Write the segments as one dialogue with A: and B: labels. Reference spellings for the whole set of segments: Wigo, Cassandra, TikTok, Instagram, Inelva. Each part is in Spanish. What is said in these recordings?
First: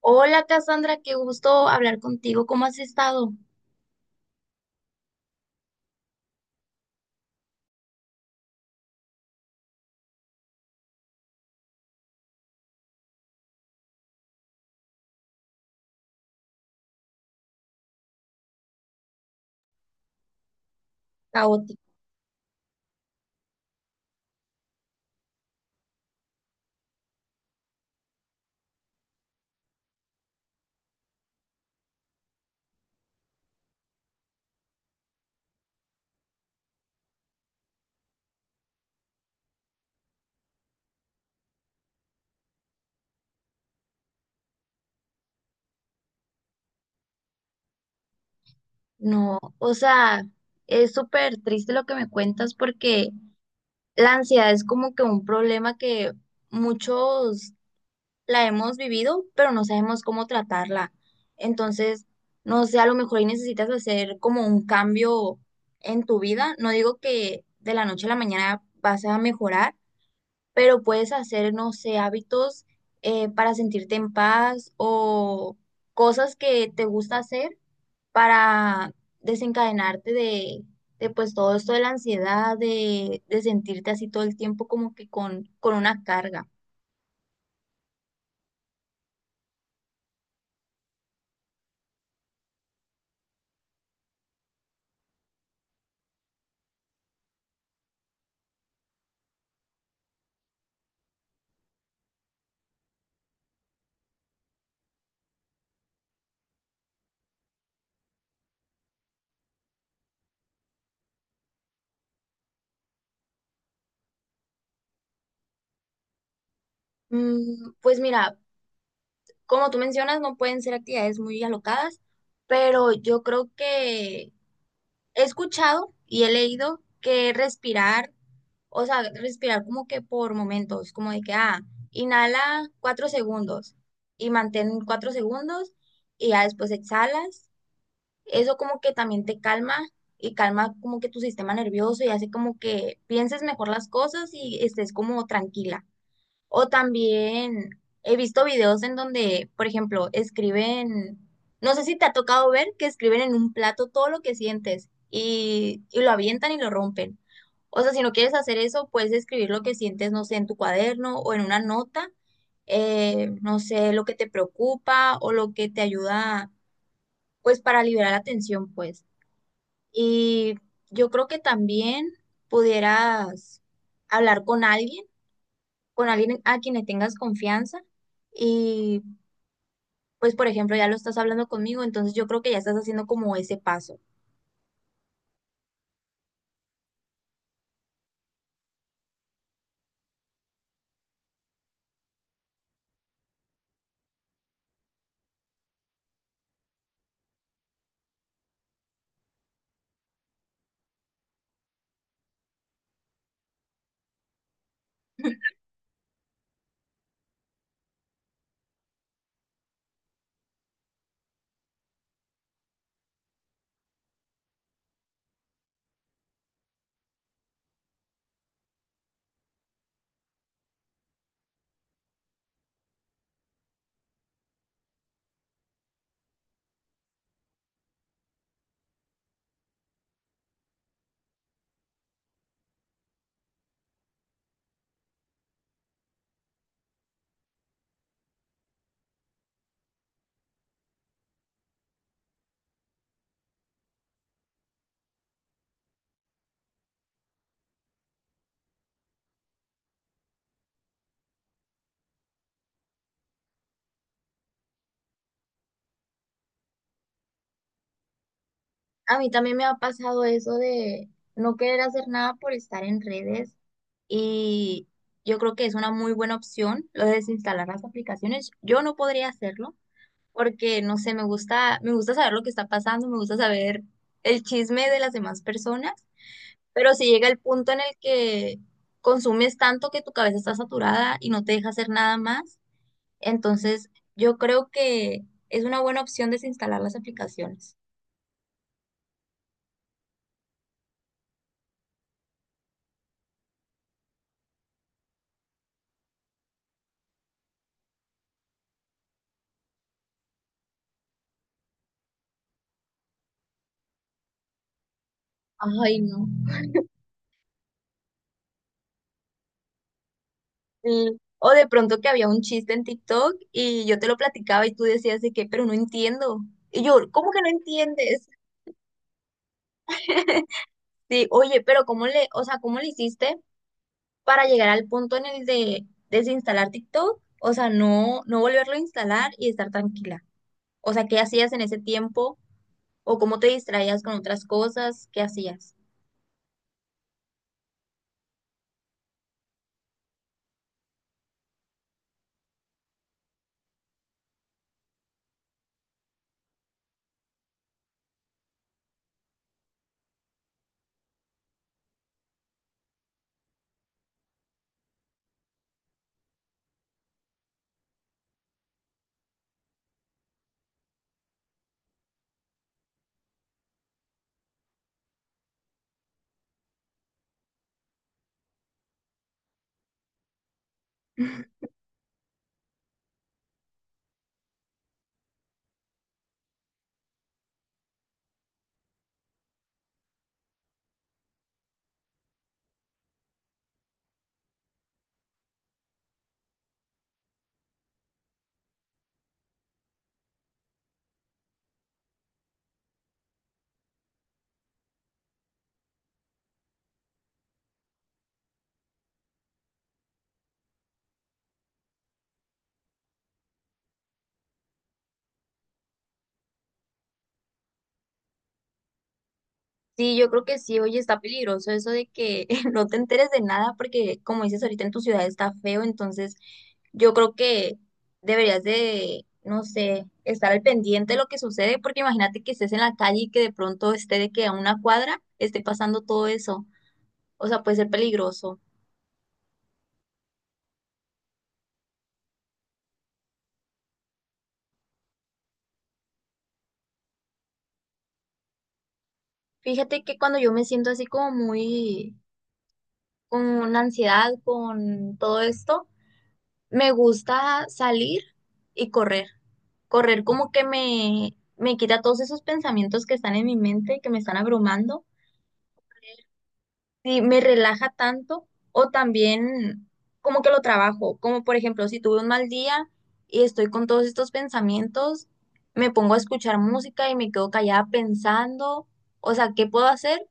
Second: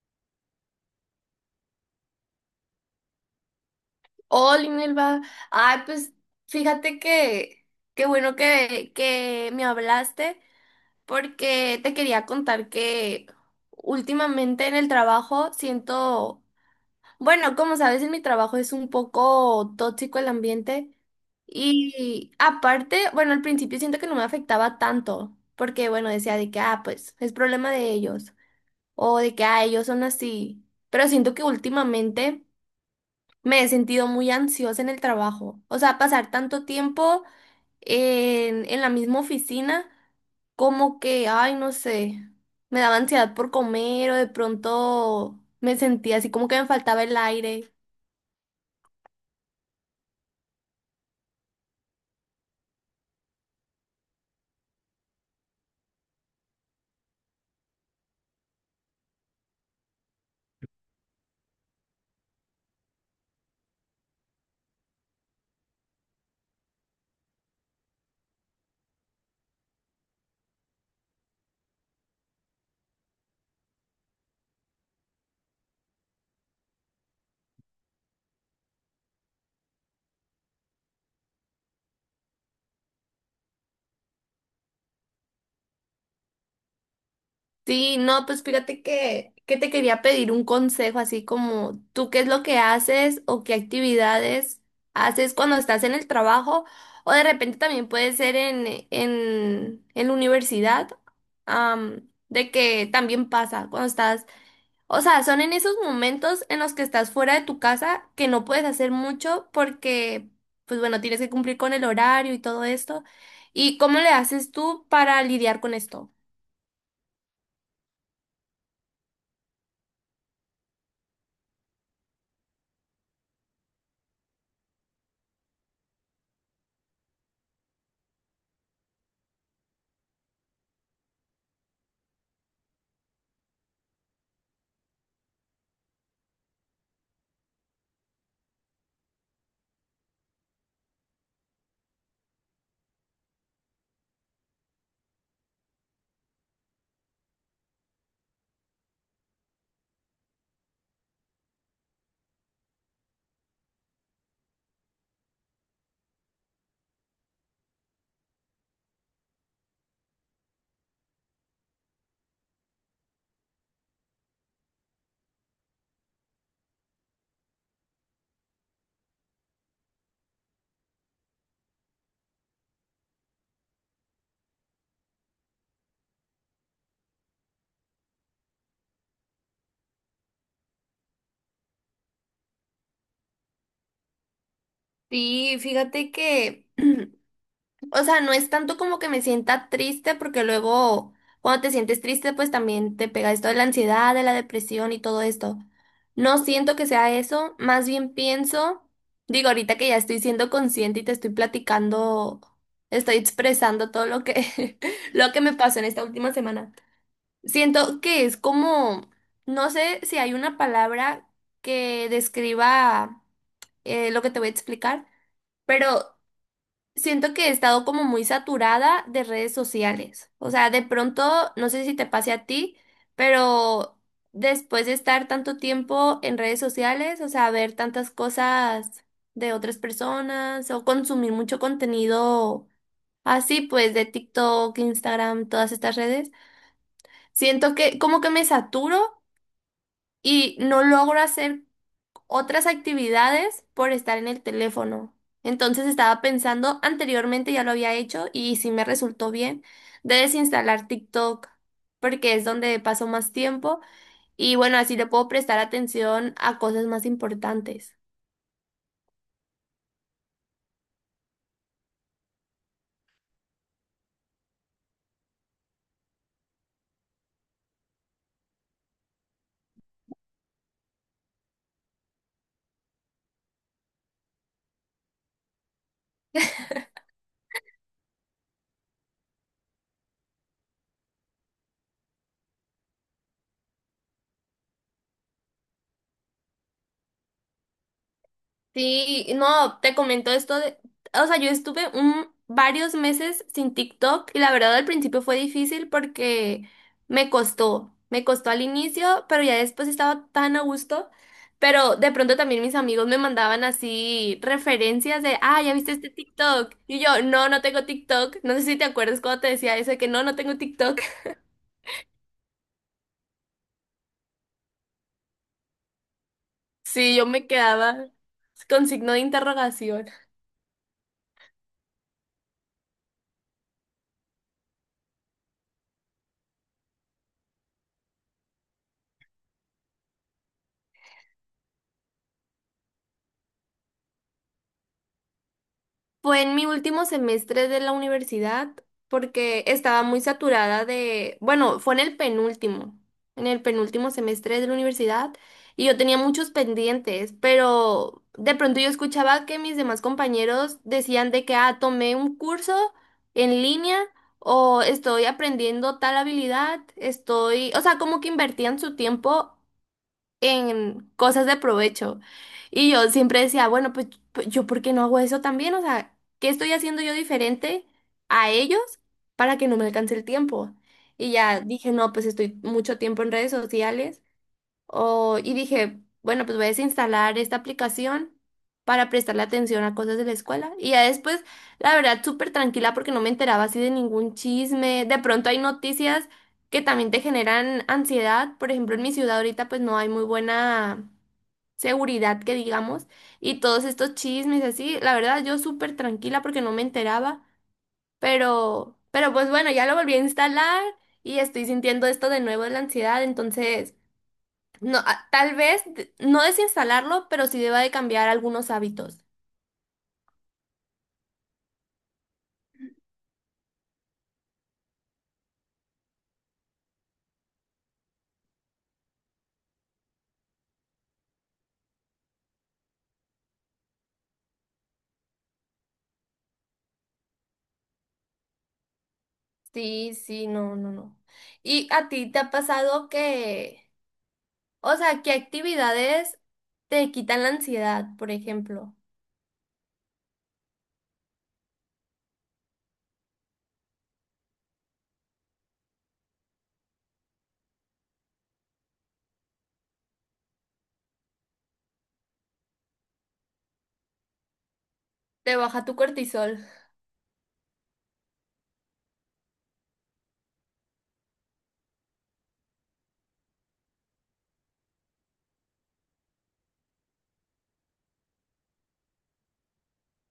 A: Hola Cassandra, qué gusto hablar contigo. ¿Cómo has estado?
B: Hola, Inelva. Ay, pues fíjate que qué bueno que me hablaste porque te quería contar que últimamente en el trabajo siento, bueno, como sabes, en mi trabajo es un poco tóxico el ambiente.
A: Caótico.
B: Y aparte, bueno, al principio siento que no me afectaba tanto porque, bueno, decía de que, ah, pues es problema de ellos o de que, ah, ellos son así, pero siento que últimamente... Me he sentido muy ansiosa en el trabajo. O sea, pasar tanto tiempo en la misma oficina, como que, ay, no sé, me daba ansiedad por comer o de pronto me sentía así como que me faltaba el aire.
A: No, o sea, es súper triste lo que me cuentas porque la ansiedad es como que un problema que muchos la hemos vivido, pero no sabemos cómo tratarla. Entonces, no sé, a lo mejor ahí necesitas hacer como un cambio en tu vida. No digo que de la noche a la mañana vas a mejorar, pero puedes hacer, no sé, hábitos para sentirte en paz o cosas que te gusta hacer para desencadenarte de pues todo esto de la ansiedad, de sentirte así todo el tiempo como que con una carga.
B: Sí, no, pues fíjate que te quería pedir un consejo, así como tú qué es lo que haces o qué actividades haces cuando estás en el trabajo o de repente también puede ser en la universidad, de que también pasa cuando estás, o sea, son en esos momentos en los que estás fuera de tu casa que no puedes hacer mucho porque, pues bueno, tienes que cumplir con el horario y todo esto. ¿Y cómo le haces tú para lidiar con esto?
A: Pues mira, como tú mencionas, no pueden ser actividades muy alocadas, pero yo creo que he escuchado y he leído que respirar. O sea, respirar como que por momentos, como de que, ah, inhala 4 segundos y mantén 4 segundos y ya después exhalas. Eso como que también te calma y calma como que tu sistema nervioso y hace como que pienses mejor las cosas y estés como tranquila. O también he visto videos en donde, por ejemplo, escriben, no sé si te ha tocado ver que escriben en un plato todo lo que sientes y lo avientan y lo rompen. O sea, si no quieres hacer eso, puedes escribir lo que sientes, no sé, en tu cuaderno o en una nota, no sé, lo que te preocupa o lo que te ayuda, pues, para liberar la tensión, pues. Y yo creo que también pudieras hablar con alguien, con alguien a quien le tengas confianza y pues por ejemplo ya lo estás hablando conmigo, entonces yo creo que ya estás haciendo como ese paso.
B: Sí, fíjate que, o sea, no es tanto como que me sienta triste, porque luego cuando te sientes triste, pues también te pega esto de la ansiedad, de la depresión y todo esto. No siento que sea eso, más bien pienso, digo, ahorita que ya estoy siendo consciente y te estoy platicando, estoy expresando todo lo que, lo que me pasó en esta última semana. Siento que es como, no sé si hay una palabra que describa lo que te voy a explicar. Pero siento que he estado como muy saturada de redes sociales. O sea, de pronto, no sé si te pase a ti, pero después de estar tanto tiempo en redes sociales, o sea, ver tantas cosas de otras personas o consumir mucho contenido así, pues de TikTok, Instagram, todas estas redes, siento que como que me saturo y no logro hacer otras actividades por estar en el teléfono. Entonces estaba pensando, anteriormente ya lo había hecho y sí me resultó bien, de desinstalar TikTok, porque es donde paso más tiempo y bueno, así le puedo prestar atención a cosas más importantes.
A: A mí también me ha pasado eso de no querer hacer nada por estar en redes y yo creo que es una muy buena opción lo de desinstalar las aplicaciones. Yo no podría hacerlo porque no sé, me gusta saber lo que está pasando, me gusta saber el chisme de las demás personas. Pero si llega el punto en el que consumes tanto que tu cabeza está saturada y no te deja hacer nada más, entonces yo creo que es una buena opción desinstalar las aplicaciones.
B: Sí, no, te comento esto de, o sea, yo estuve un, varios meses sin TikTok y la verdad al principio fue difícil porque me costó al inicio, pero ya después estaba tan a gusto, pero de pronto también mis amigos me mandaban así referencias de, ah, ¿ya viste
A: Ay,
B: este
A: no.
B: TikTok? Y yo, no, no tengo TikTok, no sé si te acuerdas cuando te decía eso de que no, no tengo TikTok.
A: Sí. O de pronto que había un chiste en TikTok y yo te lo platicaba y tú decías de que, pero no entiendo. Y yo,
B: Sí, yo
A: ¿cómo que
B: me
A: no
B: quedaba
A: entiendes?
B: con signo de interrogación.
A: Sí, oye, pero ¿cómo le, o sea, cómo le hiciste para llegar al punto en el de desinstalar TikTok? O sea, no, no volverlo a instalar y estar tranquila. O sea, ¿qué hacías en ese tiempo? ¿O cómo te distraías con otras cosas? ¿Qué hacías?
B: Fue en mi último semestre de la universidad porque estaba muy saturada de, bueno, fue en el penúltimo semestre de la universidad y yo tenía muchos pendientes, pero de pronto yo escuchaba que mis demás compañeros decían de que, ah, tomé un curso en línea o estoy aprendiendo tal habilidad, estoy, o sea, como que invertían su tiempo en cosas de provecho. Y yo siempre decía, bueno, pues, yo ¿por qué no hago eso también? O sea, ¿qué estoy haciendo yo diferente a ellos para que no me alcance el tiempo? Y ya dije, no, pues estoy mucho tiempo en redes sociales o, y dije, bueno, pues voy a desinstalar esta aplicación para prestarle atención a cosas de la escuela. Y ya después, la verdad, súper tranquila porque no me enteraba así de ningún chisme. De pronto hay noticias que también te generan ansiedad. Por ejemplo, en mi ciudad ahorita pues no hay muy buena seguridad que digamos. Y todos estos chismes así, la verdad, yo súper tranquila porque no me enteraba. Pero pues bueno, ya lo volví a instalar y estoy sintiendo esto de nuevo de la ansiedad. Entonces... No, tal vez no desinstalarlo, pero sí deba de cambiar algunos hábitos.
A: Sí, yo creo que sí, oye, está peligroso eso de que no te enteres de nada porque, como dices ahorita, en tu ciudad está feo, entonces yo creo que deberías de, no sé, estar al pendiente de lo que sucede porque imagínate que estés en la calle y que de pronto esté de que a una cuadra esté pasando todo eso. O sea, puede ser peligroso.
B: Sí, sí, no, no, no. ¿Y a ti te ha pasado que, o sea, qué actividades te quitan la ansiedad, por ejemplo?
A: Fíjate que cuando yo me siento así como muy con ansiedad, con todo esto, me gusta salir y correr. Correr como que me quita todos esos pensamientos que están en mi mente, que me están abrumando.
B: ¿Te baja tu cortisol?
A: Y me relaja tanto. O también como que lo trabajo. Como por ejemplo, si tuve un mal día y estoy con todos estos pensamientos, me pongo a escuchar música y me quedo callada pensando. O sea, ¿qué puedo hacer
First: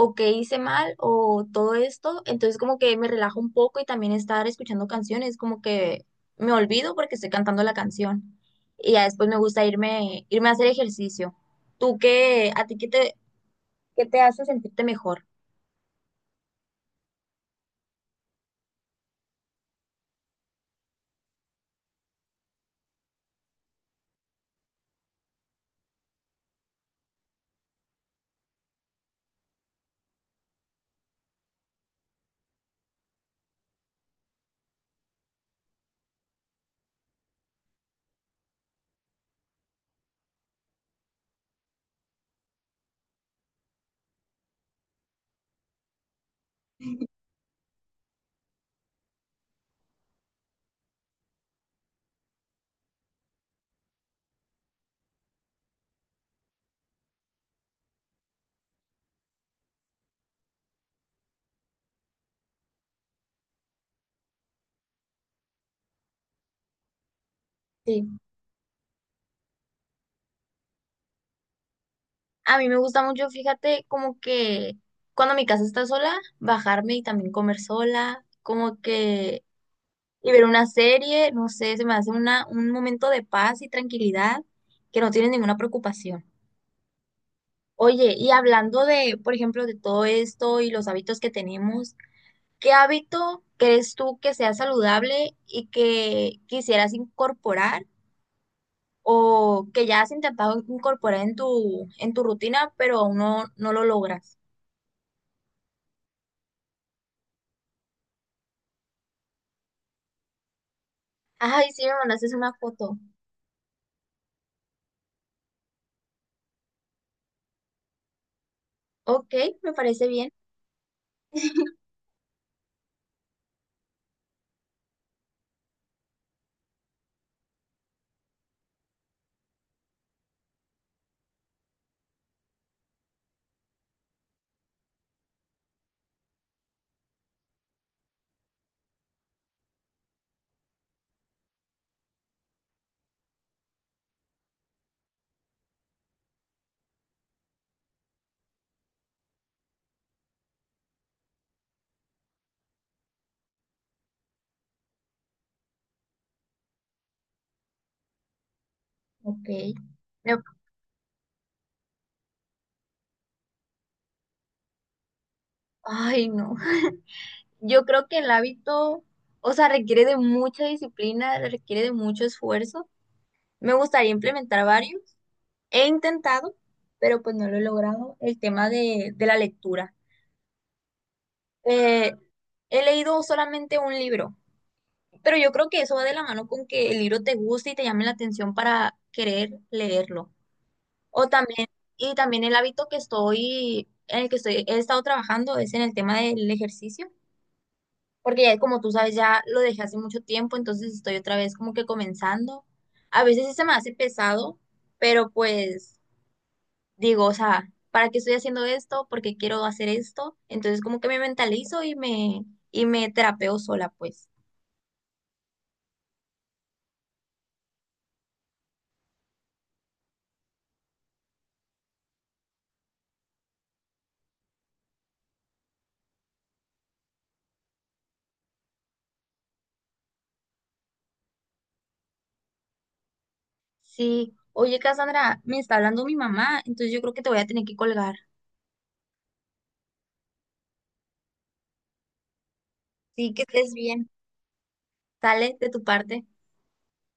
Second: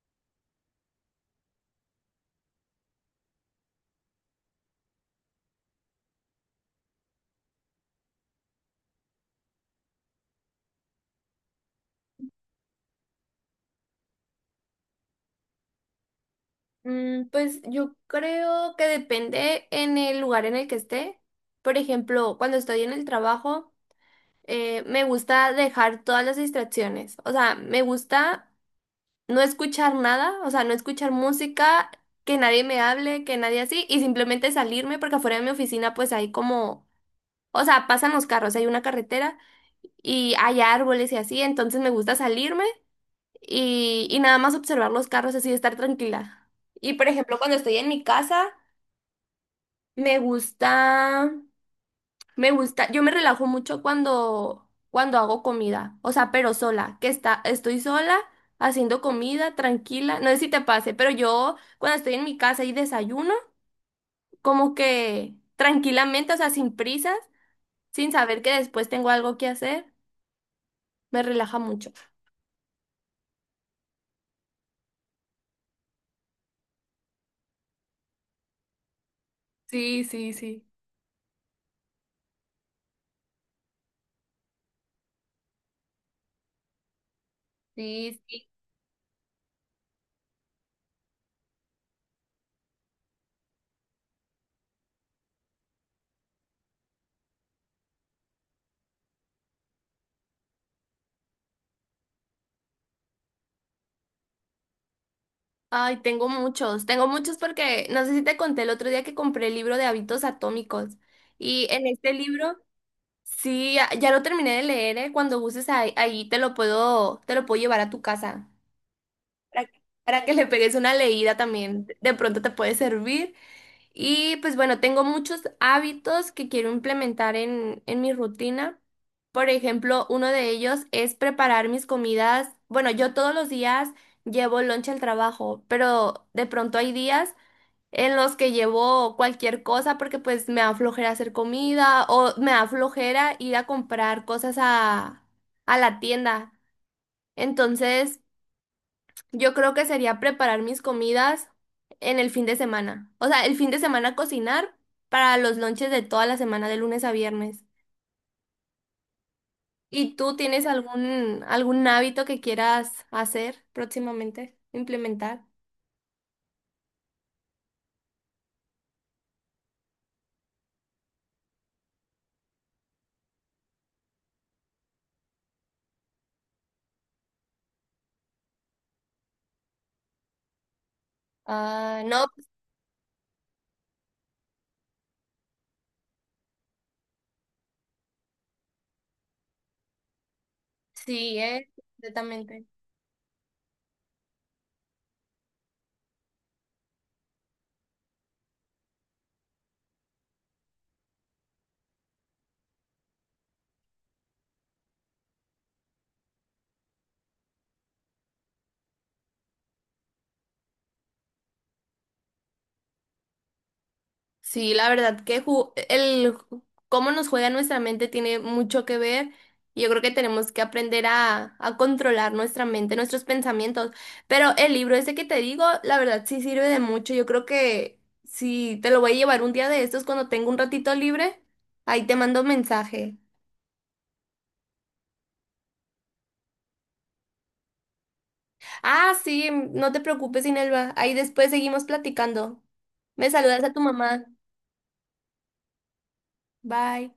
A: o qué hice mal o todo esto? Entonces como que me relajo un poco y también estar escuchando canciones, como que me olvido porque estoy cantando la canción y ya después me gusta irme a hacer ejercicio. ¿Tú qué, a ti qué te hace sentirte mejor?
B: Mm, pues yo creo que depende en el lugar en el que esté. Por ejemplo, cuando estoy en el trabajo, me gusta dejar todas las distracciones. O sea, me gusta no escuchar nada, o sea, no escuchar música, que nadie me hable, que nadie así, y simplemente salirme porque afuera de mi oficina pues hay como, o sea, pasan los carros, hay una carretera y hay árboles y así, entonces me gusta salirme y nada más observar los carros así, estar tranquila. Y por ejemplo, cuando estoy en mi casa, me gusta... Me gusta, yo me relajo mucho cuando hago comida, o sea, pero sola, que está, estoy sola haciendo comida, tranquila, no sé si te pase, pero yo cuando estoy en mi casa y desayuno, como que tranquilamente, o sea, sin prisas, sin
A: Sí,
B: saber que después tengo algo que hacer, me relaja mucho.
A: a mí me gusta mucho, fíjate, como que cuando mi casa está sola, bajarme y también comer sola, como que...
B: Sí,
A: Y
B: sí,
A: ver una
B: sí.
A: serie, no sé, se me hace una, un momento de paz y tranquilidad que no tiene ninguna preocupación. Oye,
B: Sí,
A: y
B: sí.
A: hablando de, por ejemplo, de todo esto y los hábitos que tenemos, ¿qué hábito crees tú que sea saludable y que quisieras incorporar o que ya has intentado incorporar en tu rutina, pero aún no, no lo logras?
B: Ay, tengo muchos porque no sé si te conté el otro día que compré el libro de hábitos atómicos y
A: Ay, sí,
B: en
A: me
B: este
A: mandaste una
B: libro...
A: foto.
B: Sí, ya, ya lo terminé de leer, ¿eh? Cuando gustes ahí, te lo puedo llevar a tu casa
A: Ok,
B: para,
A: me parece
B: para
A: bien.
B: que le pegues una leída también. De pronto te puede servir. Y pues bueno, tengo muchos hábitos que quiero implementar en mi rutina. Por ejemplo, uno de ellos es preparar mis comidas. Bueno, yo todos los días llevo lunch al trabajo, pero de pronto hay días en los que llevo cualquier cosa porque pues me da flojera hacer comida o me da flojera ir a comprar cosas a la tienda. Entonces, yo creo que sería preparar mis comidas en el fin de semana. O sea, el fin de semana cocinar para los lonches de toda la semana, de lunes a viernes.
A: Ok.
B: ¿Y
A: Me-
B: tú tienes algún, algún hábito que quieras hacer próximamente, implementar?
A: Ay, no. Yo creo que el hábito, o sea, requiere de mucha disciplina, requiere de mucho esfuerzo. Me gustaría implementar varios. He intentado, pero pues no lo he logrado, el tema de la lectura.
B: Ah,
A: Eh,
B: no,
A: He leído solamente un libro, pero yo creo que eso va de la mano con que el libro te guste y te llame la atención para querer leerlo. O
B: sí,
A: también, y también el
B: completamente.
A: hábito que estoy, en el que estoy, he estado trabajando es en el tema del ejercicio, porque ya como tú sabes, ya lo dejé hace mucho tiempo, entonces estoy otra vez como que comenzando. A veces sí se me hace pesado, pero pues digo, o sea, ¿para qué estoy haciendo esto? ¿Por qué quiero hacer esto? Entonces como que me mentalizo y me terapeo sola, pues.
B: Sí, la verdad que cómo nos juega nuestra mente tiene mucho que ver. Y yo creo que tenemos que aprender a controlar nuestra mente, nuestros pensamientos. Pero el libro ese que te digo, la verdad sí sirve de mucho. Yo creo que si te lo voy a llevar un día de estos cuando tengo un ratito libre, ahí te mando un mensaje.
A: Sí, oye, Cassandra, me está hablando mi mamá, entonces yo creo que te voy a tener que colgar.
B: Ah, sí, no te preocupes, Inelva. Ahí después seguimos platicando. Me
A: Sí, que
B: saludas
A: estés
B: a tu
A: bien.
B: mamá.
A: Sale de tu parte.
B: Bye.